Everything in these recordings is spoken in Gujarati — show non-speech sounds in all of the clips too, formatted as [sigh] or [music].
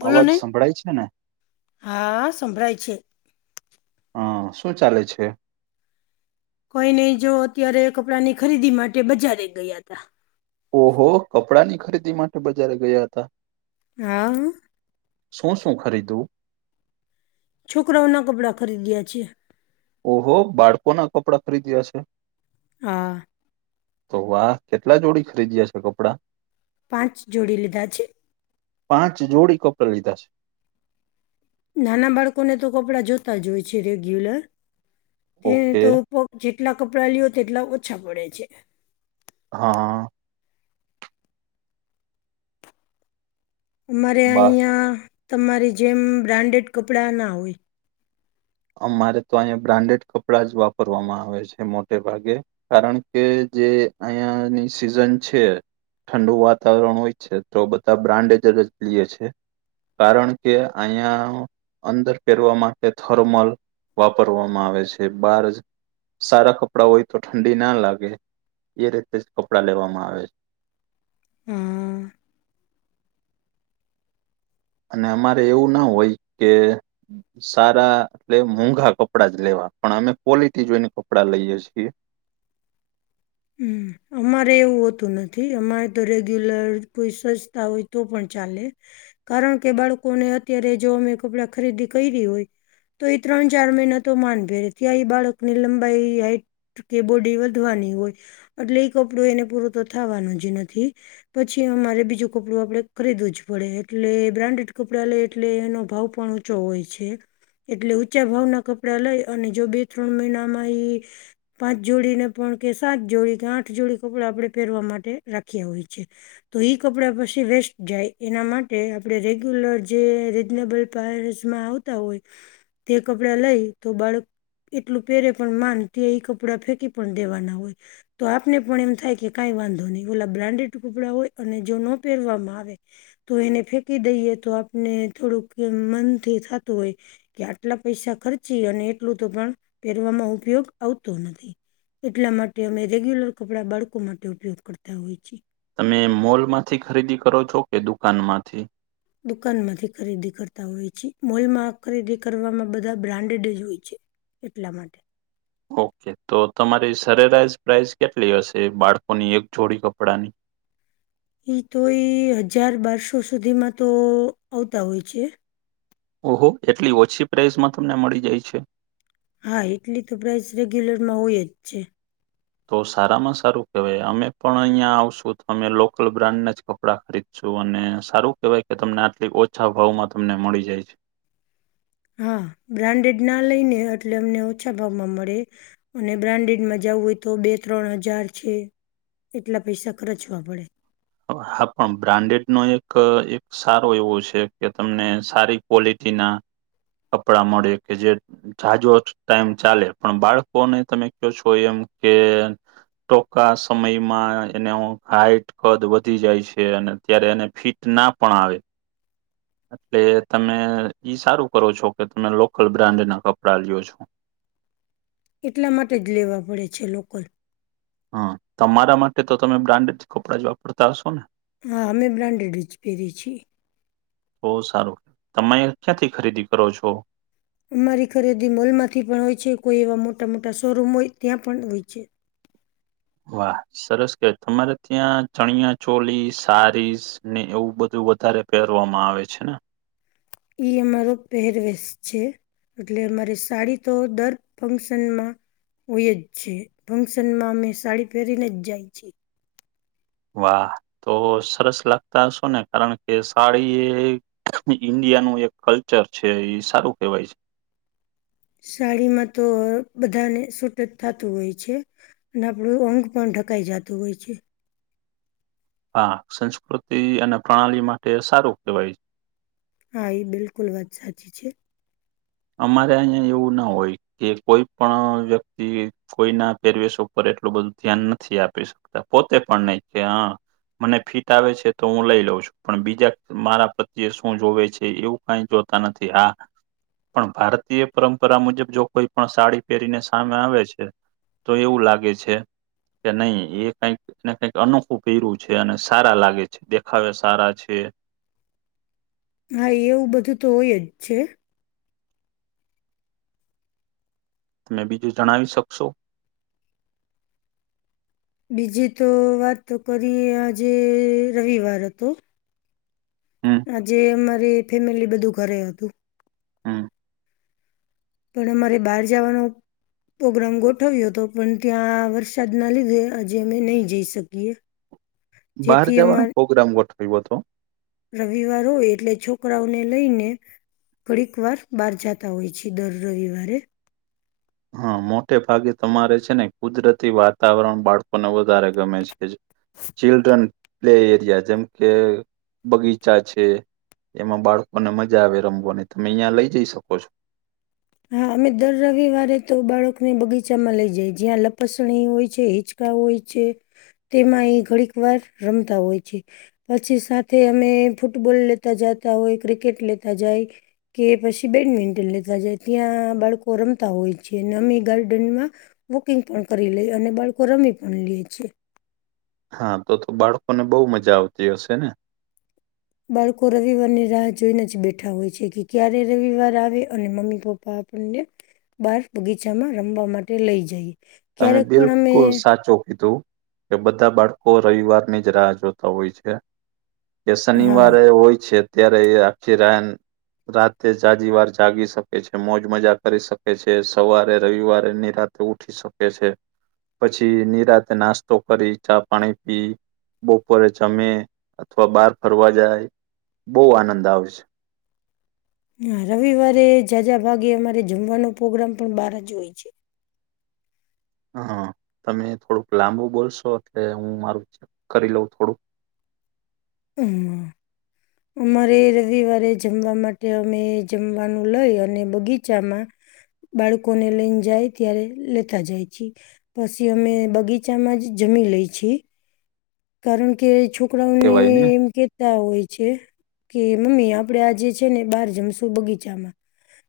બોલો અવાજ ને સંભળાય છે ને હા સંભળાય છે. હા શું ચાલે છે. કોઈ નહી જો અત્યારે કપડાં ની ખરીદી માટે બજારે ગયા ત ઓહો કપડા ની ખરીદી માટે બજારે ગયા હતા હા શું શું ખરીદવું છોકરાઓના કપડા ખરીદ્યા છીએ ઓહો બાળકોના કપડા ખરીદ્યા છે હ તો વા કેટલા જોડી ખરીદ્યા છે કપડાં પાંચ જોડી લીધા છે પાંચ જોડી કપડા લીધા છે નાના બાળકોને તો કપડાં જોતા જ હોય છે રેગ્યુલર તેને ઓકે તો જેટલા કપડાં લઓ તેટલા ઓછા પડે છે હા અમારે બા અહીંયા તમારી જેમ બ્રાન્ડેડ કપડાં ના હોય અમારે તો અહીંયા બ્રાન્ડેડ કપડાં જ વાપરવામાં આવે છે મોટે ભાગે કારણ કે જે અહયાની સિઝન છે ઠંડુ વાતાવરણ હોય છે તો બધા બ્રાન્ડજ જ લએ છે કારણ કે અહીયા અંદર પહેરવા માટે થર્મલ વાપરવામાં આવે છે બાર જ સારા કપડાં હોય તો ઠંડી ના લાગે એ રીતે જ કપડાં લેવામાં આવે છે હ અને અમારે એવું ના હોય કે સારા એટલે મોંઘા કપડા જ લેવા પણ અમે ક્વોલિટી જોઈને કપડાં લઈએ છીએ [inaudible] હમ અમારે એવું હોતું નથી અમારે તો રેગ્યુલર કોઈ સસ્તા હોય તો પણ ચાલે કારણ કે બાળકોને અત્યારે જો અમે કપડાં ખરીદી કરી હોય તો એ ત્રણ ચાર મહિના તો માનભેરે ત્યાં એ બાળક ની લંબાઈ કે બોડી વધવાની હોય એટલે એ કપડું એને પૂરું તો થવાનું જ નથી પછી અમારે બીજું કપડું આપડણે ખરીદવું જ પડે એટલે બ્રાન્ડેડ કપડા લે એટલે એનો ભાવ પણ ો હોય છે એટલે ઊંચા ભાવના કપડા લઈ અને જો બે ત્રણ મહિનામાં પાંચ જોડી ને પણ કે સાત જોડી કે આઠ જોડી કપડા આપણે પહેરવા માટે રાખ્યા હોય છે તો ઈ કપડાં પછી વેસ્ટ જાય એના માટે આપણેે રેગ્યુલર જે રીઝનેબલ માં આવતા હોય તે કપડા લઈ તો બાળક એટલું પેરે પણ માન ત ઈ કપડાં ફેંકી પણ દેવાના હોય તો આપને પણ એમ થાય કે કાંઈ વાંધો નહીિ ઓલા બ્રાન્ડેડ કપડાં હોય અને જો ન પહેરવામાં આવે તો એને ફેંકી દઈએ તો આપને થોડુંક મનથી થતું હોય કે આટલા પૈસા ખર્ચી અને એટલું તો પણ પહેરવામાં ઉપયોગ આવતો નથી એટલા માટે અમે રેગ્યુલર કપડા બાળકો માટે ઉપયોગ કરતા હોય છીએ તમે મોલમાંથી ખરીદી કરો છો કે દુકાન માંથી દુકાન માંથી ખરીદી કરતા હોય છે મોલમાં ખરીદી કરવામાં બધા બ્રાન્ડેડ જ હોય છે એટલા માટે- - ઓકે તો તમારી સરેરાશ પ્રઇસ કેટલી હશે બાળકોની એક જોડી કપડાંની? ઈ તો એ હજાર બારસો સુધીમાં તો આવતા હોય છે. ઓહો એટલી ઓછી પ્રાઇસમાં તમને મળી જાય છે? હા એટલી તો પ્રાઇસ રેગ્યુલર માં હોય જ છે. તો સારામાં સારું કેવાય અમે પણ અહિયા આવશું તો અમે લોકલ બ્રાન્ડના જ- - કપડા ખરીદશું અને સારું કેવાય કે તમને આટલી ઓછા ભાવમાં તમને મળી જાય છે. હા બ્રાન્ડેડ ના લઈ ને એટલે અમને ઓછા ભાવમાં મળે- - અને બ્રાન્ડેડમાં જવું હોય તો બે ત્રણ હજાર છે. એટલા પૈસા ખર્ચવા પડે. હા પણ બ્રાન્ડેડ નો એક- - સારું એવું છે કે તમને સારી ક્વોલિટીના કપડા મળે કે જે- - જાજો ટાઈમ ચાલે પણ બાળકોને તમે કો છો એમ કે- - ટુકા સમયમાં એનો હાઈટ- - કદ વધી જાય છે અને ત્યારે એને ફિટ ના પણ આવે- - એટલે તમે ઈ સારું કરો છો કે તમે લોકલ બ્રાન્ડ ના કપડા લ્યો છો. એટલા માટે જ લેવા પડે છે લોકલ. હા તમારા માટે તો તમે બ્રાન્ડેડ કપડાં જ વાપરતા હશો ને? હા અમે બ્રાન્ડેડ જ પહેરીએ છીએ. બહુ સારું તમે ક્યાંથી ખરીદી કરો છો? અમારી ખરીદી મોલ માંથી પણ હોય છે કોઈ એવા મોટા મોટા શોરૂમ હોય ત્યાં પણ હોય છે. વાહ સરસ હોય તમારે ત્યાં ચણિયા ચોલી સારીસ- - અને એવું બધું વધારે પહેરવામાં આવે છે ને- - એ અમારો પહેરવેશ છે. એટલે મારે સાડી તો દર ફંક્શનમાં- - હોય જ છે ફંક્શન માં અમે સાડી પહેરીને જ જાય છીએ. વાહ તો સરસ લાગતા શો ને કારણ કે સાડી એ- - ઈન્ડિયાનું એક કલ્ચર છે એ સારું કહેવાય છે. સાડીમાં તો બધાને સૂટ જ થતું હોય છે. અને આપણું અંગ પણ ઢકાઈ જતું હોય છે. હા સંસ્કૃતિ અને પ્રણાલી માટે સારું કહેવાય છે. હા એ બિલકુલ વાત સાચી છે. અમારે અહીયાં એવું ના હોય કે કોઈ પણ વ્યક્તિ- - કોઈના પેરવેશ ઉપર એટલું બધું ધ્યાન નથી આપી શકતા પોતે પણ નહી કે હ- - મને ફિટ આવે છે તો હું લઈ લઉં છું પણ બીજા મારા પ્રત્યે શું જોવે છે એવું- - કઈ જોતા નથી આ- - પણ ભારતીય પરંપરા મુજબ જો કોઈ પણ સાડી પહેરીને સામે આવે છે- - તો એવું લાગે છે કે નહી એ કઈક- - ને કઈક અનોખું પેહરું છે અને સારા લાગે છે દેખાવ સારા છે. હા એવું બધું તો હોય જ છે. તમે બીજું જણાવી શકશો? બીજી તો વાત કરીએ આજે રવિવાર હતો- - હમ આજે અમારી ફેમિલી બધું ઘરે હતું. હમ પણ અમારે બહાર જવાનો- - પ્રોગ્રામ ગોઠવ્યો હતો પણ ત્યાં વરસાદના લીધે આજે અમે નહી જઈ શકીએ. બહાર જેથી જવાનો અમારે પ્રગ્રામ ગોઠવ્યો હતો? રવિવાર હોય એટલે છોકરાઓને લઈને- - થોડીક વાર બહાર જતા હોય છે દર રવિવારે. હા મોટે ભાગે તમારે છે ને કુદરતી વાતાવરણ બાળકોને વધારે ગમે છે જ. ચિલ્ડ્રન પ્લે એરિયા જેમ કે બગીચા છે- - એમાં બાળકોને મજા આવે રમવો ને તમે અહિયાં લઈ જઈ શકો છો હા અમે દર રવિવારે તો બાળકને બગીચામાં લઈ જઈ જ્યાં લપસણી હોય છે હચ હોય છે તેમાં એ ઘડીક વાર રમતા હોય છે પછી સાથે અમે ફૂટબોલ લેતા જતા હોય ક્રિકેટ લેતા જાય કે પછી બેડમિન્ટન લેતા જાય ત્યાં બાળકો રમતા હોય છે અને અમી ગાર્ડનમાં બુકિંગ પણ કરી લે અને બાળકો રમી પણ લે છે હા તો તો બાળકોને બહુ મજા આવતી હશે ને બાળકો રવિવાર ની રાહ જોઈને જ બેઠા હોય છે કે ક્યારે રવિવાર આવે અને મમ્મી પપ્પા આપને બાર બગીચામાં રમવા માટે લઈ જઈએ તમે ક્યારેક પણ અમે બિલકુલ સાચું કીધું કે બધા બાળકો રવિવાર ની જ રાહ જોતા હોય છે કે હા શનિવારે હોય છે ત્યારે એ આખી રાયન રાતે જાજી વાર જાગી શકે છે મોજ મજા કરી શકે છે સવારે રવિવારે નિરા તે ઉઠી શકે છે પછી નિરાતે નાસ્તો કરી ચા પાણી પી બપોરે જમે અથવા બહાર ફરવા જાય બહુ આનંદ આવે છે હા રવિવારે જાઝજા ભાગે અમારે જમવાનો પ્રોગ્રામ પણ બાર જ હોય છે હા તમે થોડુંક લાંબુ બોલશો એટલે હું મારું ચેક કરી લઉં થોડુંક હમ અમારે રવિવારે જમવા માટે અમે જમવાનું લઈ અને બગીચામાં બાળકોને લઈને જાય ત્યારે લેતા જાય છે પછી અમે બગીચામાં જ જમી લઈ છીએ કારણ કે છોકરાઓને કેવાય ને એમ કે હોય છે કે મમ્મી આપડે આજે છે ને બહાર જમશું બગીચામાં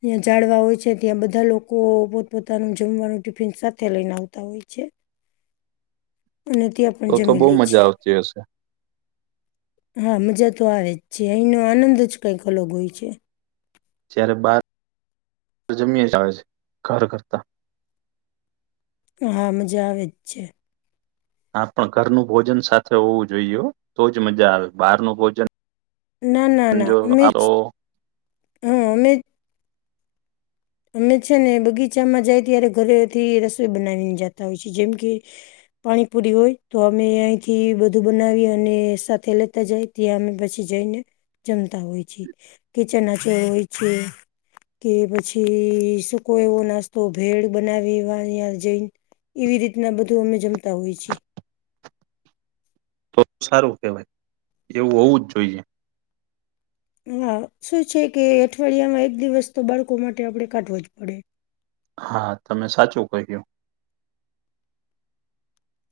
ત્યાં જાડવા હોય છે ત્યાં બધા લોકો પોતપોતાનું જમવાનું ટિફિન સાથે લઈને આવતા હોય છે [inaudible] અને ત્યા આપ તો તો બઉુ મજા આવતી હશે હા મજા તો આવે જ છે અહીંનો આનંદ જ કઈક અલગ હોય છે જ્યારે બાર જમી આવે છે ઘર કરતા હામજ વિ હા પણ ઘરનું ભોજન સાથે હોવું જોઈએ તોજ મજા આવે બહાર ન ભોજન ના ના ના જો ઉમે આ તો હમ ઉમેદ અમે છે ને બગીચામાં જાય ત્યારે ઘરે થી રસોઈ બનાવીને જાતા હોય છે જેમ કે પાણીપુરી હોય તો અમે અહીંથી બધું બનાવી અને સાથે લેતા જાય ત્યા અમે પછી જઈને જમતા હોય છીએ કિચનચ હોય છે કે પછી સુકો એવો નાસ્તો ભેળ બનાવીવા જઈ એવી રીતના બધું અમે જમતા હોય છીએ તો સારું કેવાય એવું હોવું જ જોઈએ હા શું છે કે અઠવાડિયામાં એક દિવસ તો બાળકો માટે આપડણે કાઢવો જ પડે હા તમે સાચું કહ્યું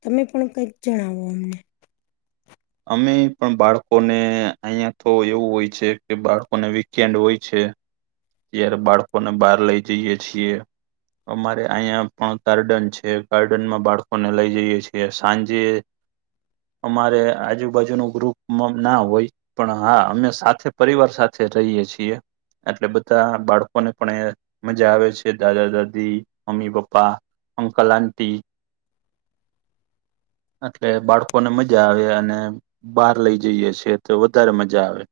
તમે પણ કંઈક જણાવો અમને અમે પણ બાળકોને અહિયાંયા તો એવું હોય છે કે બાળકોને વીકેન્ડ હોય છે ત્યારે બાળકો ને બહાર લઇ જઈએ છીએ અમારે અહિયાં પણ ગાર્ડન છે ગાર્ડન માં બાળકોને લઈ જઈએે છીએ સાંજે અમારે આજુબાજુ ન ગ્રુપ ના હોય પણ હા અમે સાથે પરિવાર સાથે રહીએ છીએ એટલે બધા બાળકોને પણ મજા આવે છે દાદા દાદી મમ્મી પપ્પા અંકલ આટી એટલે બાળકોને મજા આવે અને બહાર લઈ જઈએ છેએ તો વધારે મજા આવે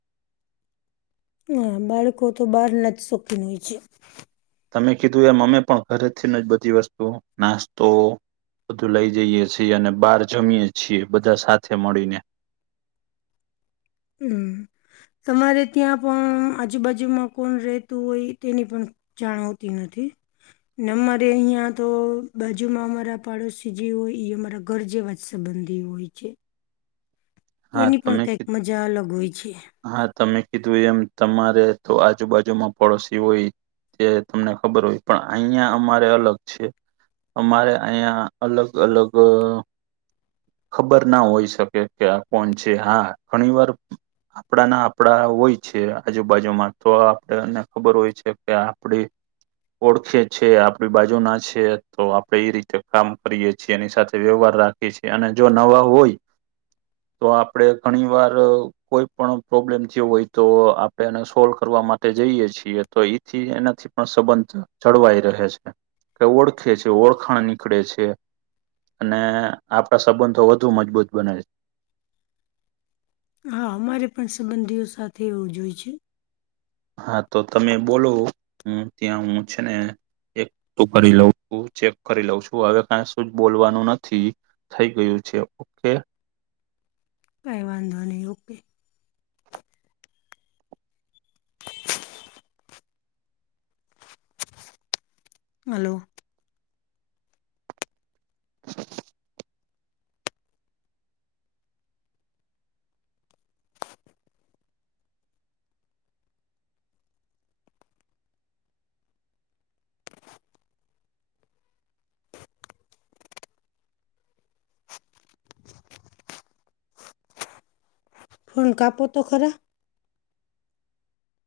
હા બાળકો તો બહારનાં જ શોખીન હોય છે. તમે કીધું એ અમે પણ ઘરેથી ન જ બધી વસ્તુ નાસ્તો બધું લઇ જઈએ છીએ અને બહાર જમીએ છીએ બધા સાથે મળીને હમ તમારે ત્યાં પણ આજુબાજુમાં કોણ રહેતું હોય તેની પણ જાણવતી નથી. અમારે અહીં તો બાજુમાં અમારા પાડોશી જે હોય જે અમારાં ઘર જેવાં જ સંબંધી હોય છે. હા એની પણ તમે કઈક કી- મજા અલગ હોય છે. હા તમે કીધું એમ તમારે તો આજુબાજુમાં પડોશી હોય. તે તમને ખબર હોય પણ અહિયાં અમારે અલગ છે. અમારે અહિયાં અલગ અલગ ખબર ના હોય શકે કે આ કોણ છે હા ઘણીવાર આપણા ના આપણા હોય છે આજુબાજુમાં તો આપણને ખબર હોય છે કે આપડી ઓળખે છે આપણી બાજુનાં છે તો આપણે એ રીતે કામ કરીએ છીએ એની સાથે વ્યવહાર રાખ છે અને જો નવા હોય તો આપણે ઘણીવાર કોઈ પણ પ્રોબ્લેમ થયો હોય તો આપણે એને સોલ્વ કરવા માટે જઈએ છીએ તોઈ થી એનાથી પણ સંબંધ જળવાઈ રહે છે. કે ઓળખે છે ઓળખાણ નીકળે છે. અને આપણા સંબંધો વધુ મજબૂત બને છે. હા અમારે પણ સંબંધીઓ સાથે એવું જોય છે. હા તો તમે બોલો હું ત્યાં હું છે ને એકઠું કરી લઉ છું ચેક કરી લઉં છું હવે કંશું જ બોલવાનું નથી. થઈ ગયું છે ઓકે. કઈ વાંધો નહીં ઓકે હલો [inaudible] ફોન કાપો તો ખરાં